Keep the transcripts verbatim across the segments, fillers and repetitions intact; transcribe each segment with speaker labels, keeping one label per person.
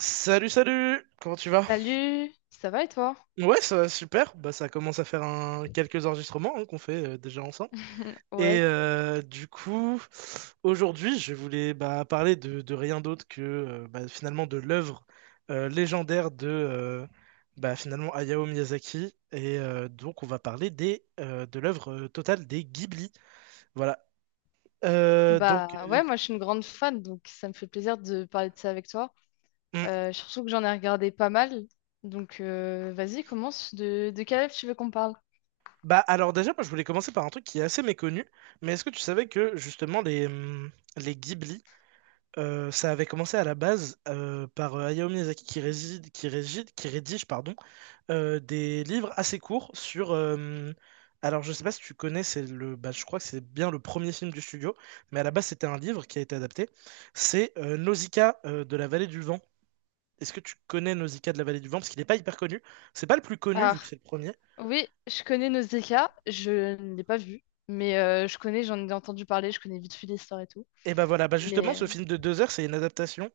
Speaker 1: Salut, salut! Comment tu vas?
Speaker 2: Salut, ça va et toi?
Speaker 1: Ouais, ça va super. Bah, ça commence à faire un... quelques enregistrements hein, qu'on fait euh, déjà ensemble. Et
Speaker 2: Ouais,
Speaker 1: euh, du coup, aujourd'hui, je voulais bah, parler de, de rien d'autre que euh, bah, finalement de l'œuvre euh, légendaire de euh, bah, finalement Hayao Miyazaki. Et euh, donc, on va parler des, euh, de l'œuvre euh, totale des Ghibli. Voilà. Euh, donc,
Speaker 2: bah
Speaker 1: euh,
Speaker 2: ouais, moi je suis une grande fan, donc ça me fait plaisir de parler de ça avec toi.
Speaker 1: hmm.
Speaker 2: Euh, surtout que j'en ai regardé pas mal, donc euh, vas-y, commence. De, de quel rêve tu veux qu'on parle?
Speaker 1: Bah, alors déjà, moi, je voulais commencer par un truc qui est assez méconnu. Mais est-ce que tu savais que justement les, hum, les Ghibli Euh, ça avait commencé à la base euh, par euh, Hayao Miyazaki qui, réside, qui, régide- qui rédige pardon, euh, des livres assez courts sur... euh, Alors je sais pas si tu connais, c'est le, bah, je crois que c'est bien le premier film du studio, mais à la base c'était un livre qui a été adapté. C'est euh, Nausicaa euh, de la vallée du vent. Est-ce que tu connais Nausicaa de la vallée du vent? Parce qu'il n'est pas hyper connu. C'est pas le plus connu vu que
Speaker 2: Alors,
Speaker 1: c'est le premier.
Speaker 2: oui, je connais Nausicaa, je ne l'ai pas vu, mais euh, je connais, j'en ai entendu parler, je connais vite fait l'histoire et tout.
Speaker 1: Et bah voilà, bah justement
Speaker 2: mais
Speaker 1: ce film de deux heures c'est une adaptation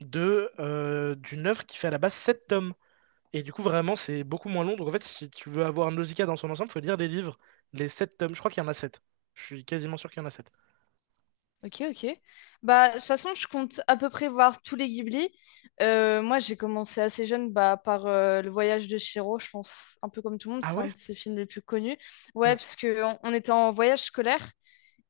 Speaker 1: de, euh, d'une œuvre qui fait à la base sept tomes. Et du coup, vraiment, c'est beaucoup moins long. Donc, en fait, si tu veux avoir Nausicaa dans son ensemble, faut lire les livres, les sept tomes. Je crois qu'il y en a sept. Je suis quasiment sûr qu'il y en a sept.
Speaker 2: Ok, ok. Bah, de toute façon, je compte à peu près voir tous les Ghibli. Euh, moi, j'ai commencé assez jeune bah, par euh, Le Voyage de Chihiro, je pense, un peu comme tout le monde,
Speaker 1: Ah
Speaker 2: c'est un
Speaker 1: ouais?
Speaker 2: de ses films les plus connus. Ouais,
Speaker 1: Mm.
Speaker 2: parce que on, on était en voyage scolaire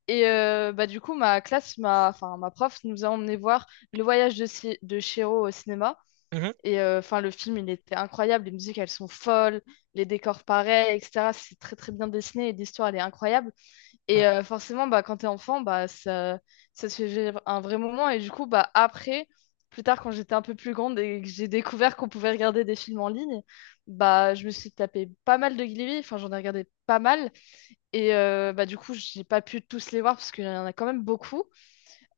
Speaker 2: et euh, bah, du coup, ma classe, ma, enfin, ma prof nous a emmené voir Le Voyage de, Chi- de Chihiro au cinéma.
Speaker 1: Mhm.
Speaker 2: Et euh, enfin, le film, il était incroyable. Les musiques, elles sont folles, les décors pareils, et cetera. C'est très, très bien dessiné et l'histoire, elle est incroyable. Et
Speaker 1: Mm.
Speaker 2: euh, forcément, bah, quand t'es enfant, bah, ça, ça se fait vivre un vrai moment. Et du coup, bah, après, plus tard, quand j'étais un peu plus grande et que j'ai découvert qu'on pouvait regarder des films en ligne, bah, je me suis tapé pas mal de Glee. Enfin, j'en ai regardé pas mal. Et euh, bah, du coup, j'ai pas pu tous les voir parce qu'il y en a quand même beaucoup.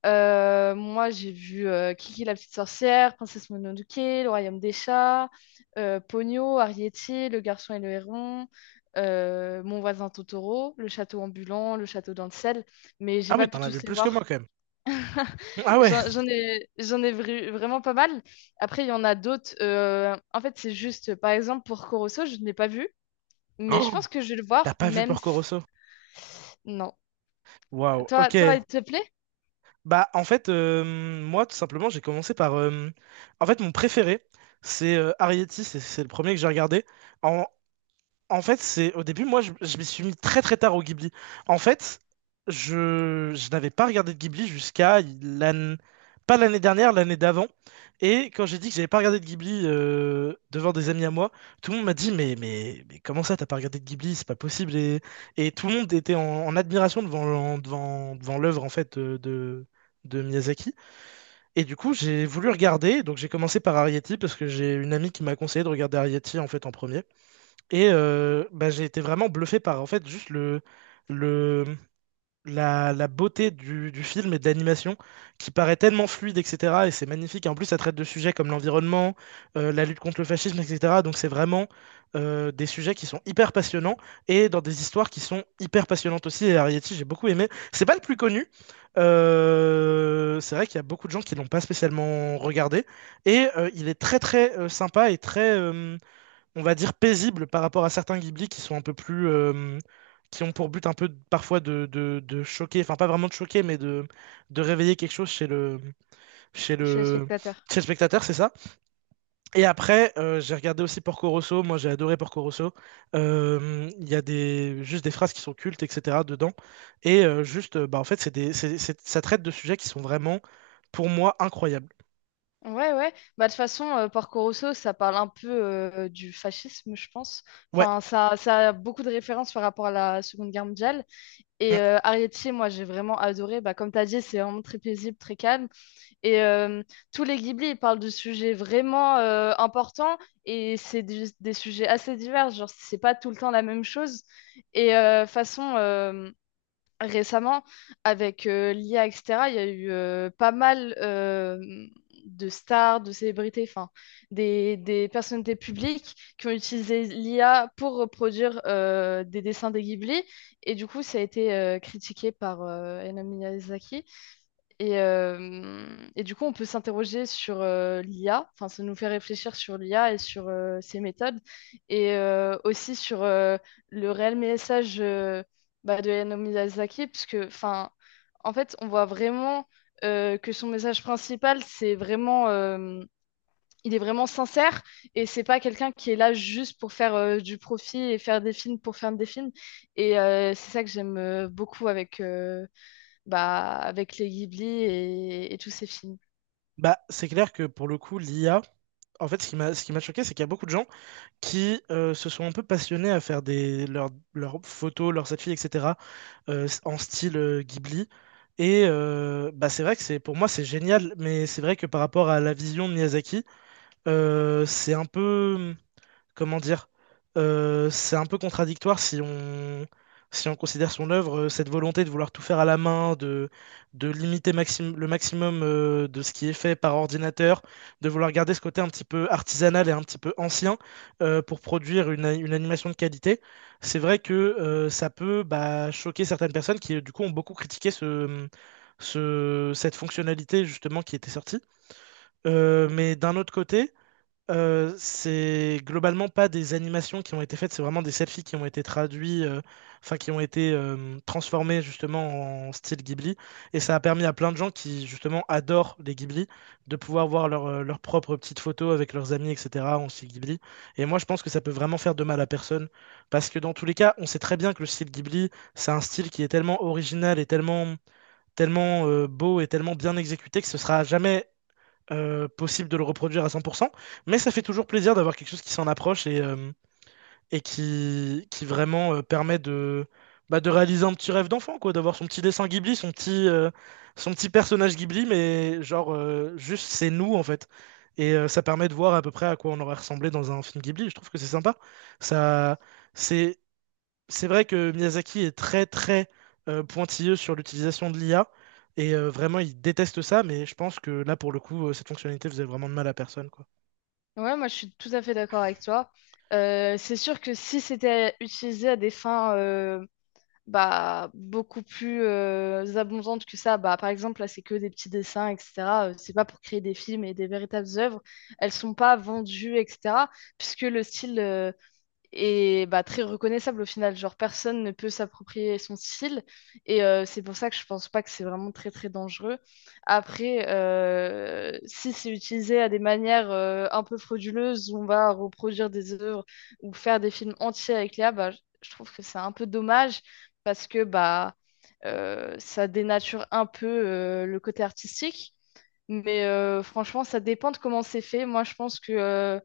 Speaker 2: Euh, moi, j'ai vu euh, Kiki la petite sorcière, Princesse Mononoke, Le Royaume des chats, euh, Ponyo, Arrietty, Le garçon et le héron, euh, Mon voisin Totoro, Le château ambulant, Le château dans le ciel, mais j'ai
Speaker 1: Ah ouais,
Speaker 2: pas pu
Speaker 1: t'en avais
Speaker 2: tous les
Speaker 1: plus que moi
Speaker 2: voir.
Speaker 1: quand même. Mm. Ah ouais?
Speaker 2: J'en j'en ai, j'en ai vru- vraiment pas mal. Après, il y en a d'autres. Euh, en fait, c'est juste, par exemple, pour Corosso, je ne l'ai pas vu, mais je
Speaker 1: Oh,
Speaker 2: pense que je vais le
Speaker 1: t'as
Speaker 2: voir,
Speaker 1: pas vu
Speaker 2: même
Speaker 1: Porco
Speaker 2: si...
Speaker 1: Rosso?
Speaker 2: Non.
Speaker 1: Waouh,
Speaker 2: Toi, toi,
Speaker 1: ok.
Speaker 2: il te plaît?
Speaker 1: Bah, en fait, euh, moi, tout simplement, j'ai commencé par. Euh, En fait, mon préféré, c'est euh, Arrietty, c'est c'est le premier que j'ai regardé. En, En fait, c'est au début, moi, je, je m'y suis mis très très tard au Ghibli. En fait, je, je n'avais pas regardé de Ghibli jusqu'à l'année, pas l'année dernière, l'année d'avant. Et quand j'ai dit que j'avais pas regardé de Ghibli euh, devant des amis à moi, tout le monde m'a dit mais mais mais comment ça, t'as pas regardé de Ghibli, c'est pas possible. Et, et tout le monde était en, en admiration devant l'en- devant devant l'œuvre en fait de, de de Miyazaki. Et du coup, j'ai voulu regarder. Donc j'ai commencé par Arrietty parce que j'ai une amie qui m'a conseillé de regarder Arrietty en fait en premier. Et euh, bah, j'ai été vraiment bluffé par en fait juste le, le, la, la beauté du, du film et de l'animation qui paraît tellement fluide, et cetera. Et c'est magnifique. Et en plus, ça traite de sujets comme l'environnement, euh, la lutte contre le fascisme, et cetera. Donc c'est vraiment euh, des sujets qui sont hyper passionnants et dans des histoires qui sont hyper passionnantes aussi. Et Arrietty, j'ai beaucoup aimé. C'est pas le plus connu. Euh, c'est vrai qu'il y a beaucoup de gens qui l'ont pas spécialement regardé. Et euh, il est très très euh, sympa et très... euh, on va dire, paisible par rapport à certains Ghibli qui sont un peu plus. euh, qui ont pour but un peu parfois de, de- de choquer, enfin pas vraiment de choquer, mais de, de réveiller quelque chose chez le, chez
Speaker 2: Je suis le
Speaker 1: le,
Speaker 2: spectateur.
Speaker 1: chez le spectateur, c'est ça. Et après, euh, j'ai regardé aussi Porco Rosso, moi j'ai adoré Porco Rosso. Euh, Il y a des, juste des phrases qui sont cultes, et cetera dedans. Et euh, juste, euh, bah, en fait, c'est des, c'est- c'est- ça traite de sujets qui sont vraiment, pour moi, incroyables.
Speaker 2: Ouais, ouais. Bah, de toute façon, euh, Porco Rosso, ça parle un peu euh, du fascisme, je pense.
Speaker 1: Ouais.
Speaker 2: Enfin, ça, ça a beaucoup de références par rapport à la Seconde Guerre mondiale. Et
Speaker 1: Mm.
Speaker 2: euh, Arrietty, moi, j'ai vraiment adoré. Bah, comme tu as dit, c'est vraiment très paisible, très calme. Et euh, tous les Ghibli, ils parlent de sujets vraiment euh, importants. Et c'est des, des sujets assez divers. Genre, c'est pas tout le temps la même chose. Et euh, façon. euh, récemment, avec euh, l'I A, et cetera, il y a eu euh, pas mal euh, de stars, de célébrités, enfin, des, des personnalités publiques qui ont utilisé l'I A pour reproduire euh, des dessins des Ghibli. Et du coup, ça a été euh, critiqué par euh, Hayao Miyazaki. Et, euh, et du coup, on peut s'interroger sur euh, l'I A, enfin, ça nous fait réfléchir sur l'I A et sur euh, ses méthodes, et euh, aussi sur euh, le réel message euh, bah, de Hayao Miyazaki, parce que enfin, en fait, on voit vraiment euh, que son message principal, c'est vraiment, euh, il est vraiment sincère, et c'est pas quelqu'un qui est là juste pour faire euh, du profit et faire des films pour faire des films, et euh, c'est ça que j'aime euh, beaucoup avec, euh, bah, avec les Ghibli et, et tous ces films.
Speaker 1: Bah, c'est clair que pour le coup, l'I A, en fait, ce qui m'a, ce qui m'a choqué, c'est qu'il y a beaucoup de gens qui euh, se sont un peu passionnés à faire des, leurs, leurs photos, leurs selfies, et cetera, euh, en style euh, Ghibli. Et euh, bah c'est vrai que c'est pour moi c'est génial, mais c'est vrai que par rapport à la vision de Miyazaki, euh, c'est un peu comment dire, euh, c'est un peu contradictoire si on, si on considère son œuvre, euh, cette volonté de vouloir tout faire à la main, de, de limiter maxim- le maximum euh, de ce qui est fait par ordinateur, de vouloir garder ce côté un petit peu artisanal et un petit peu ancien euh, pour produire une, a- une animation de qualité. C'est vrai que euh, ça peut bah, choquer certaines personnes qui, du coup, ont beaucoup critiqué ce, ce- cette fonctionnalité justement qui était sortie. Euh, mais d'un autre côté, euh, c'est globalement pas des animations qui ont été faites, c'est vraiment des selfies qui ont été traduits, euh, enfin qui ont été euh, transformés justement en style Ghibli. Et ça a permis à plein de gens qui justement adorent les Ghibli de pouvoir voir leur, euh, leurs propres petites photos avec leurs amis, et cetera en style Ghibli. Et moi je pense que ça peut vraiment faire de mal à personne. Parce que dans tous les cas, on sait très bien que le style Ghibli, c'est un style qui est tellement original et tellement, tellement euh, beau et tellement bien exécuté que ce sera jamais euh, possible de le reproduire à cent pour cent, mais ça fait toujours plaisir d'avoir quelque chose qui s'en approche et, euh, et qui, qui vraiment euh, permet de, bah, de réaliser un petit rêve d'enfant, quoi, d'avoir son petit dessin Ghibli, son petit, euh, son petit personnage Ghibli, mais genre, euh, juste c'est nous en fait. Et euh, ça permet de voir à peu près à quoi on aurait ressemblé dans un film Ghibli. Je trouve que c'est sympa. Ça, c'est c'est vrai que Miyazaki est très très euh, pointilleux sur l'utilisation de l'I A et euh, vraiment il déteste ça, mais je pense que là pour le coup, euh, cette fonctionnalité faisait vraiment de mal à personne, quoi.
Speaker 2: Ouais, moi je suis tout à fait d'accord avec toi. Euh, c'est sûr que si c'était utilisé à des fins euh, bah, beaucoup plus euh, abondantes que ça, bah, par exemple, là c'est que des petits dessins, et cetera euh, C'est pas pour créer des films et des véritables œuvres. Elles sont pas vendues, et cetera. Puisque le style. euh, et bah, très reconnaissable au final. Genre, personne ne peut s'approprier son style. Et euh, c'est pour ça que je pense pas que c'est vraiment très, très dangereux. Après, euh, si c'est utilisé à des manières euh, un peu frauduleuses, où on va reproduire des œuvres ou faire des films entiers avec l'I A, bah, je je trouve que c'est un peu dommage parce que bah, euh, ça dénature un peu euh, le côté artistique. Mais euh, franchement, ça dépend de comment c'est fait. Moi, je pense que euh,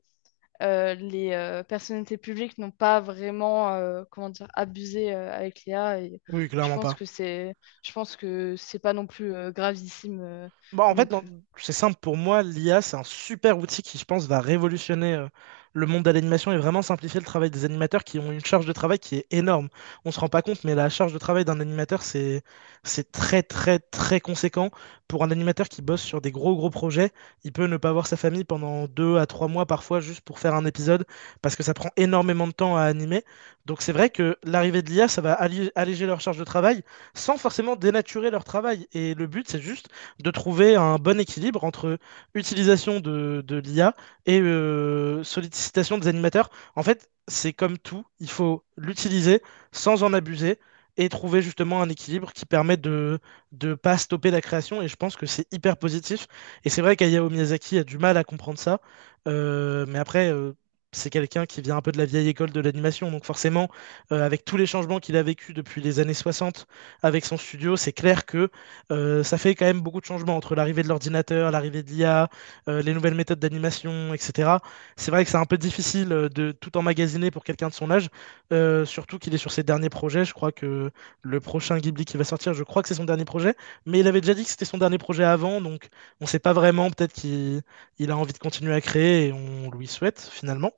Speaker 2: euh, les euh, personnalités publiques n'ont pas vraiment euh, comment dire, abusé euh, avec l'I A. Et
Speaker 1: Oui,
Speaker 2: je
Speaker 1: clairement
Speaker 2: pense
Speaker 1: pas.
Speaker 2: que c'est, je pense que c'est pas non plus euh, gravissime euh,
Speaker 1: Bah, en
Speaker 2: non
Speaker 1: fait, dans-
Speaker 2: plus.
Speaker 1: c'est simple pour moi, l'I A, c'est un super outil qui, je pense, va révolutionner euh, le monde de l'animation et vraiment simplifier le travail des animateurs qui ont une charge de travail qui est énorme. On se rend pas compte, mais la charge de travail d'un animateur, c'est c'est très, très, très conséquent. Pour un animateur qui bosse sur des gros, gros projets, il peut ne pas voir sa famille pendant deux à trois mois parfois juste pour faire un épisode parce que ça prend énormément de temps à animer. Donc c'est vrai que l'arrivée de l'I A, ça va allé- alléger leur charge de travail sans forcément dénaturer leur travail. Et le but, c'est juste de trouver un bon équilibre entre utilisation de, de l'I A et euh, sollicitation des animateurs. En fait, c'est comme tout, il faut l'utiliser sans en abuser et trouver justement un équilibre qui permet de ne pas stopper la création. Et je pense que c'est hyper positif. Et c'est vrai qu'Hayao Miyazaki a du mal à comprendre ça. Euh, mais après, euh, c'est quelqu'un qui vient un peu de la vieille école de l'animation. Donc forcément, euh, avec tous les changements qu'il a vécu depuis les années soixante avec son studio, c'est clair que euh, ça fait quand même beaucoup de changements entre l'arrivée de l'ordinateur, l'arrivée de l'I A, euh, les nouvelles méthodes d'animation, et cetera. C'est vrai que c'est un peu difficile euh, de tout emmagasiner pour quelqu'un de son âge, euh, surtout qu'il est sur ses derniers projets. Je crois que le prochain Ghibli qui va sortir, je crois que c'est son dernier projet, mais il avait déjà dit que c'était son dernier projet avant, donc on ne sait pas vraiment. Peut-être qu'il il a envie de continuer à créer et on lui souhaite finalement.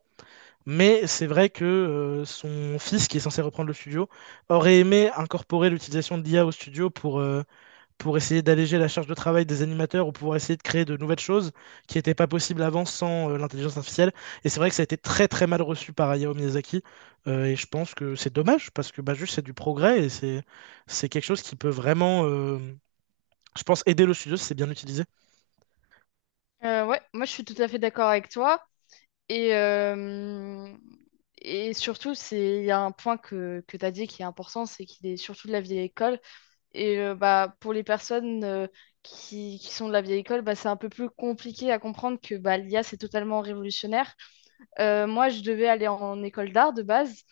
Speaker 1: Mais c'est vrai que euh, son fils, qui est censé reprendre le studio, aurait aimé incorporer l'utilisation de l'I A au studio pour, euh, pour essayer d'alléger la charge de travail des animateurs ou pour essayer de créer de nouvelles choses qui n'étaient pas possibles avant sans euh, l'intelligence artificielle. Et c'est vrai que ça a été très très mal reçu par Hayao Miyazaki. Euh, et je pense que c'est dommage parce que bah, juste c'est du progrès et c'est c'est quelque chose qui peut vraiment, euh, je pense, aider le studio si c'est bien utilisé.
Speaker 2: Euh, ouais, moi je suis tout à fait d'accord avec toi. Et, euh, et surtout, c'est, il y a un point que, que tu as dit qui est important, c'est qu'il est surtout de la vieille école. Et euh, bah, pour les personnes euh, qui, qui sont de la vieille école, bah, c'est un peu plus compliqué à comprendre que bah, l'I A, c'est totalement révolutionnaire. Euh, moi, je devais aller en école d'art de base.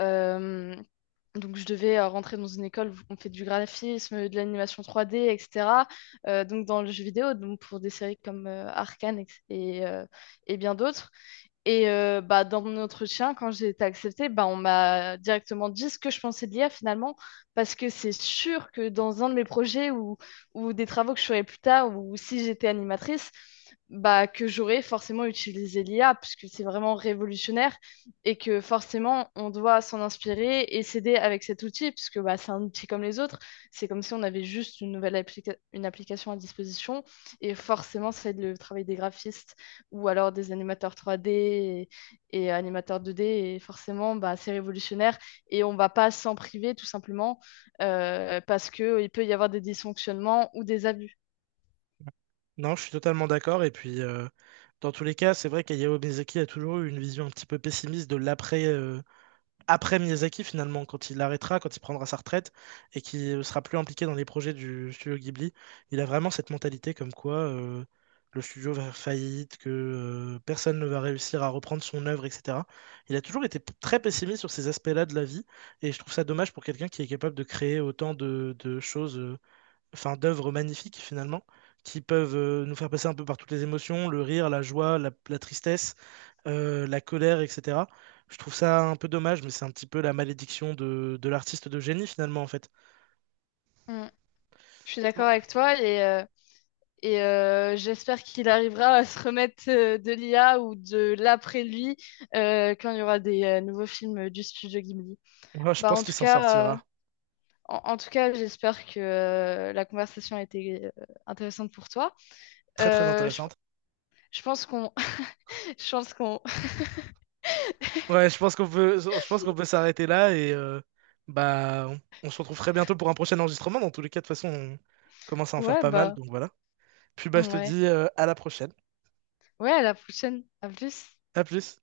Speaker 2: Euh, donc, je devais euh, rentrer dans une école où on fait du graphisme, de l'animation trois D, et cetera. Euh, donc, dans le jeu vidéo, donc pour des séries comme euh, Arcane et, et, euh, et bien d'autres. Et euh, bah, dans mon entretien, quand j'ai été acceptée, bah, on m'a directement dit ce que je pensais de l'I A finalement, parce que c'est sûr que dans un de mes projets ou, ou des travaux que je ferais plus tard, ou si j'étais animatrice, bah, que j'aurais forcément utilisé l'I A, puisque c'est vraiment révolutionnaire et que forcément on doit s'en inspirer et s'aider avec cet outil, puisque bah, c'est un outil comme les autres. C'est comme si on avait juste une nouvelle applica- une application à disposition et forcément ça aide le travail des graphistes ou alors des animateurs trois D et, et animateurs deux D. Et forcément, bah, c'est révolutionnaire et on ne va pas s'en priver tout simplement euh, parce qu'il peut y avoir des dysfonctionnements ou des abus.
Speaker 1: Non, je suis totalement d'accord. Et puis, euh, dans tous les cas, c'est vrai qu'Hayao Miyazaki a toujours eu une vision un petit peu pessimiste de l'après euh, après Miyazaki, finalement, quand il arrêtera, quand il prendra sa retraite et qu'il ne sera plus impliqué dans les projets du studio Ghibli. Il a vraiment cette mentalité comme quoi euh, le studio va faire faillite, que euh, personne ne va réussir à reprendre son œuvre, et cetera. Il a toujours été p- très pessimiste sur ces aspects-là de la vie. Et je trouve ça dommage pour quelqu'un qui est capable de créer autant de, de choses euh, enfin, d'œuvres magnifiques finalement, qui peuvent euh, nous faire passer un peu par toutes les émotions, le rire, la joie, la, la tristesse, euh, la colère, et cetera. Je trouve ça un peu dommage, mais c'est un petit peu la malédiction de, de l'artiste de génie finalement en fait.
Speaker 2: Mm. Je suis d'accord avec toi et, euh, et euh, j'espère qu'il arrivera à se remettre euh, de l'I A ou de l'après lui euh, quand il y aura des euh, nouveaux films du studio Ghibli.
Speaker 1: Moi, je
Speaker 2: Bah,
Speaker 1: pense
Speaker 2: en
Speaker 1: qu'il
Speaker 2: tout
Speaker 1: s'en
Speaker 2: cas, Euh...
Speaker 1: sortira.
Speaker 2: en, en, tout cas, j'espère que euh, la conversation a été euh, intéressante pour toi.
Speaker 1: Très très
Speaker 2: Euh, je,
Speaker 1: intéressante.
Speaker 2: je, pense qu'on Je pense qu'on...
Speaker 1: Ouais, je pense qu'on peut, je pense qu'on peut s'arrêter là et euh, bah on, on se retrouve très bientôt pour un prochain enregistrement. Dans tous les cas, de toute façon, on commence à en faire
Speaker 2: Ouais,
Speaker 1: pas mal,
Speaker 2: bah...
Speaker 1: donc voilà. Puis bah je te
Speaker 2: Ouais.
Speaker 1: dis euh, à la prochaine.
Speaker 2: Ouais, à la prochaine. À plus.
Speaker 1: À plus.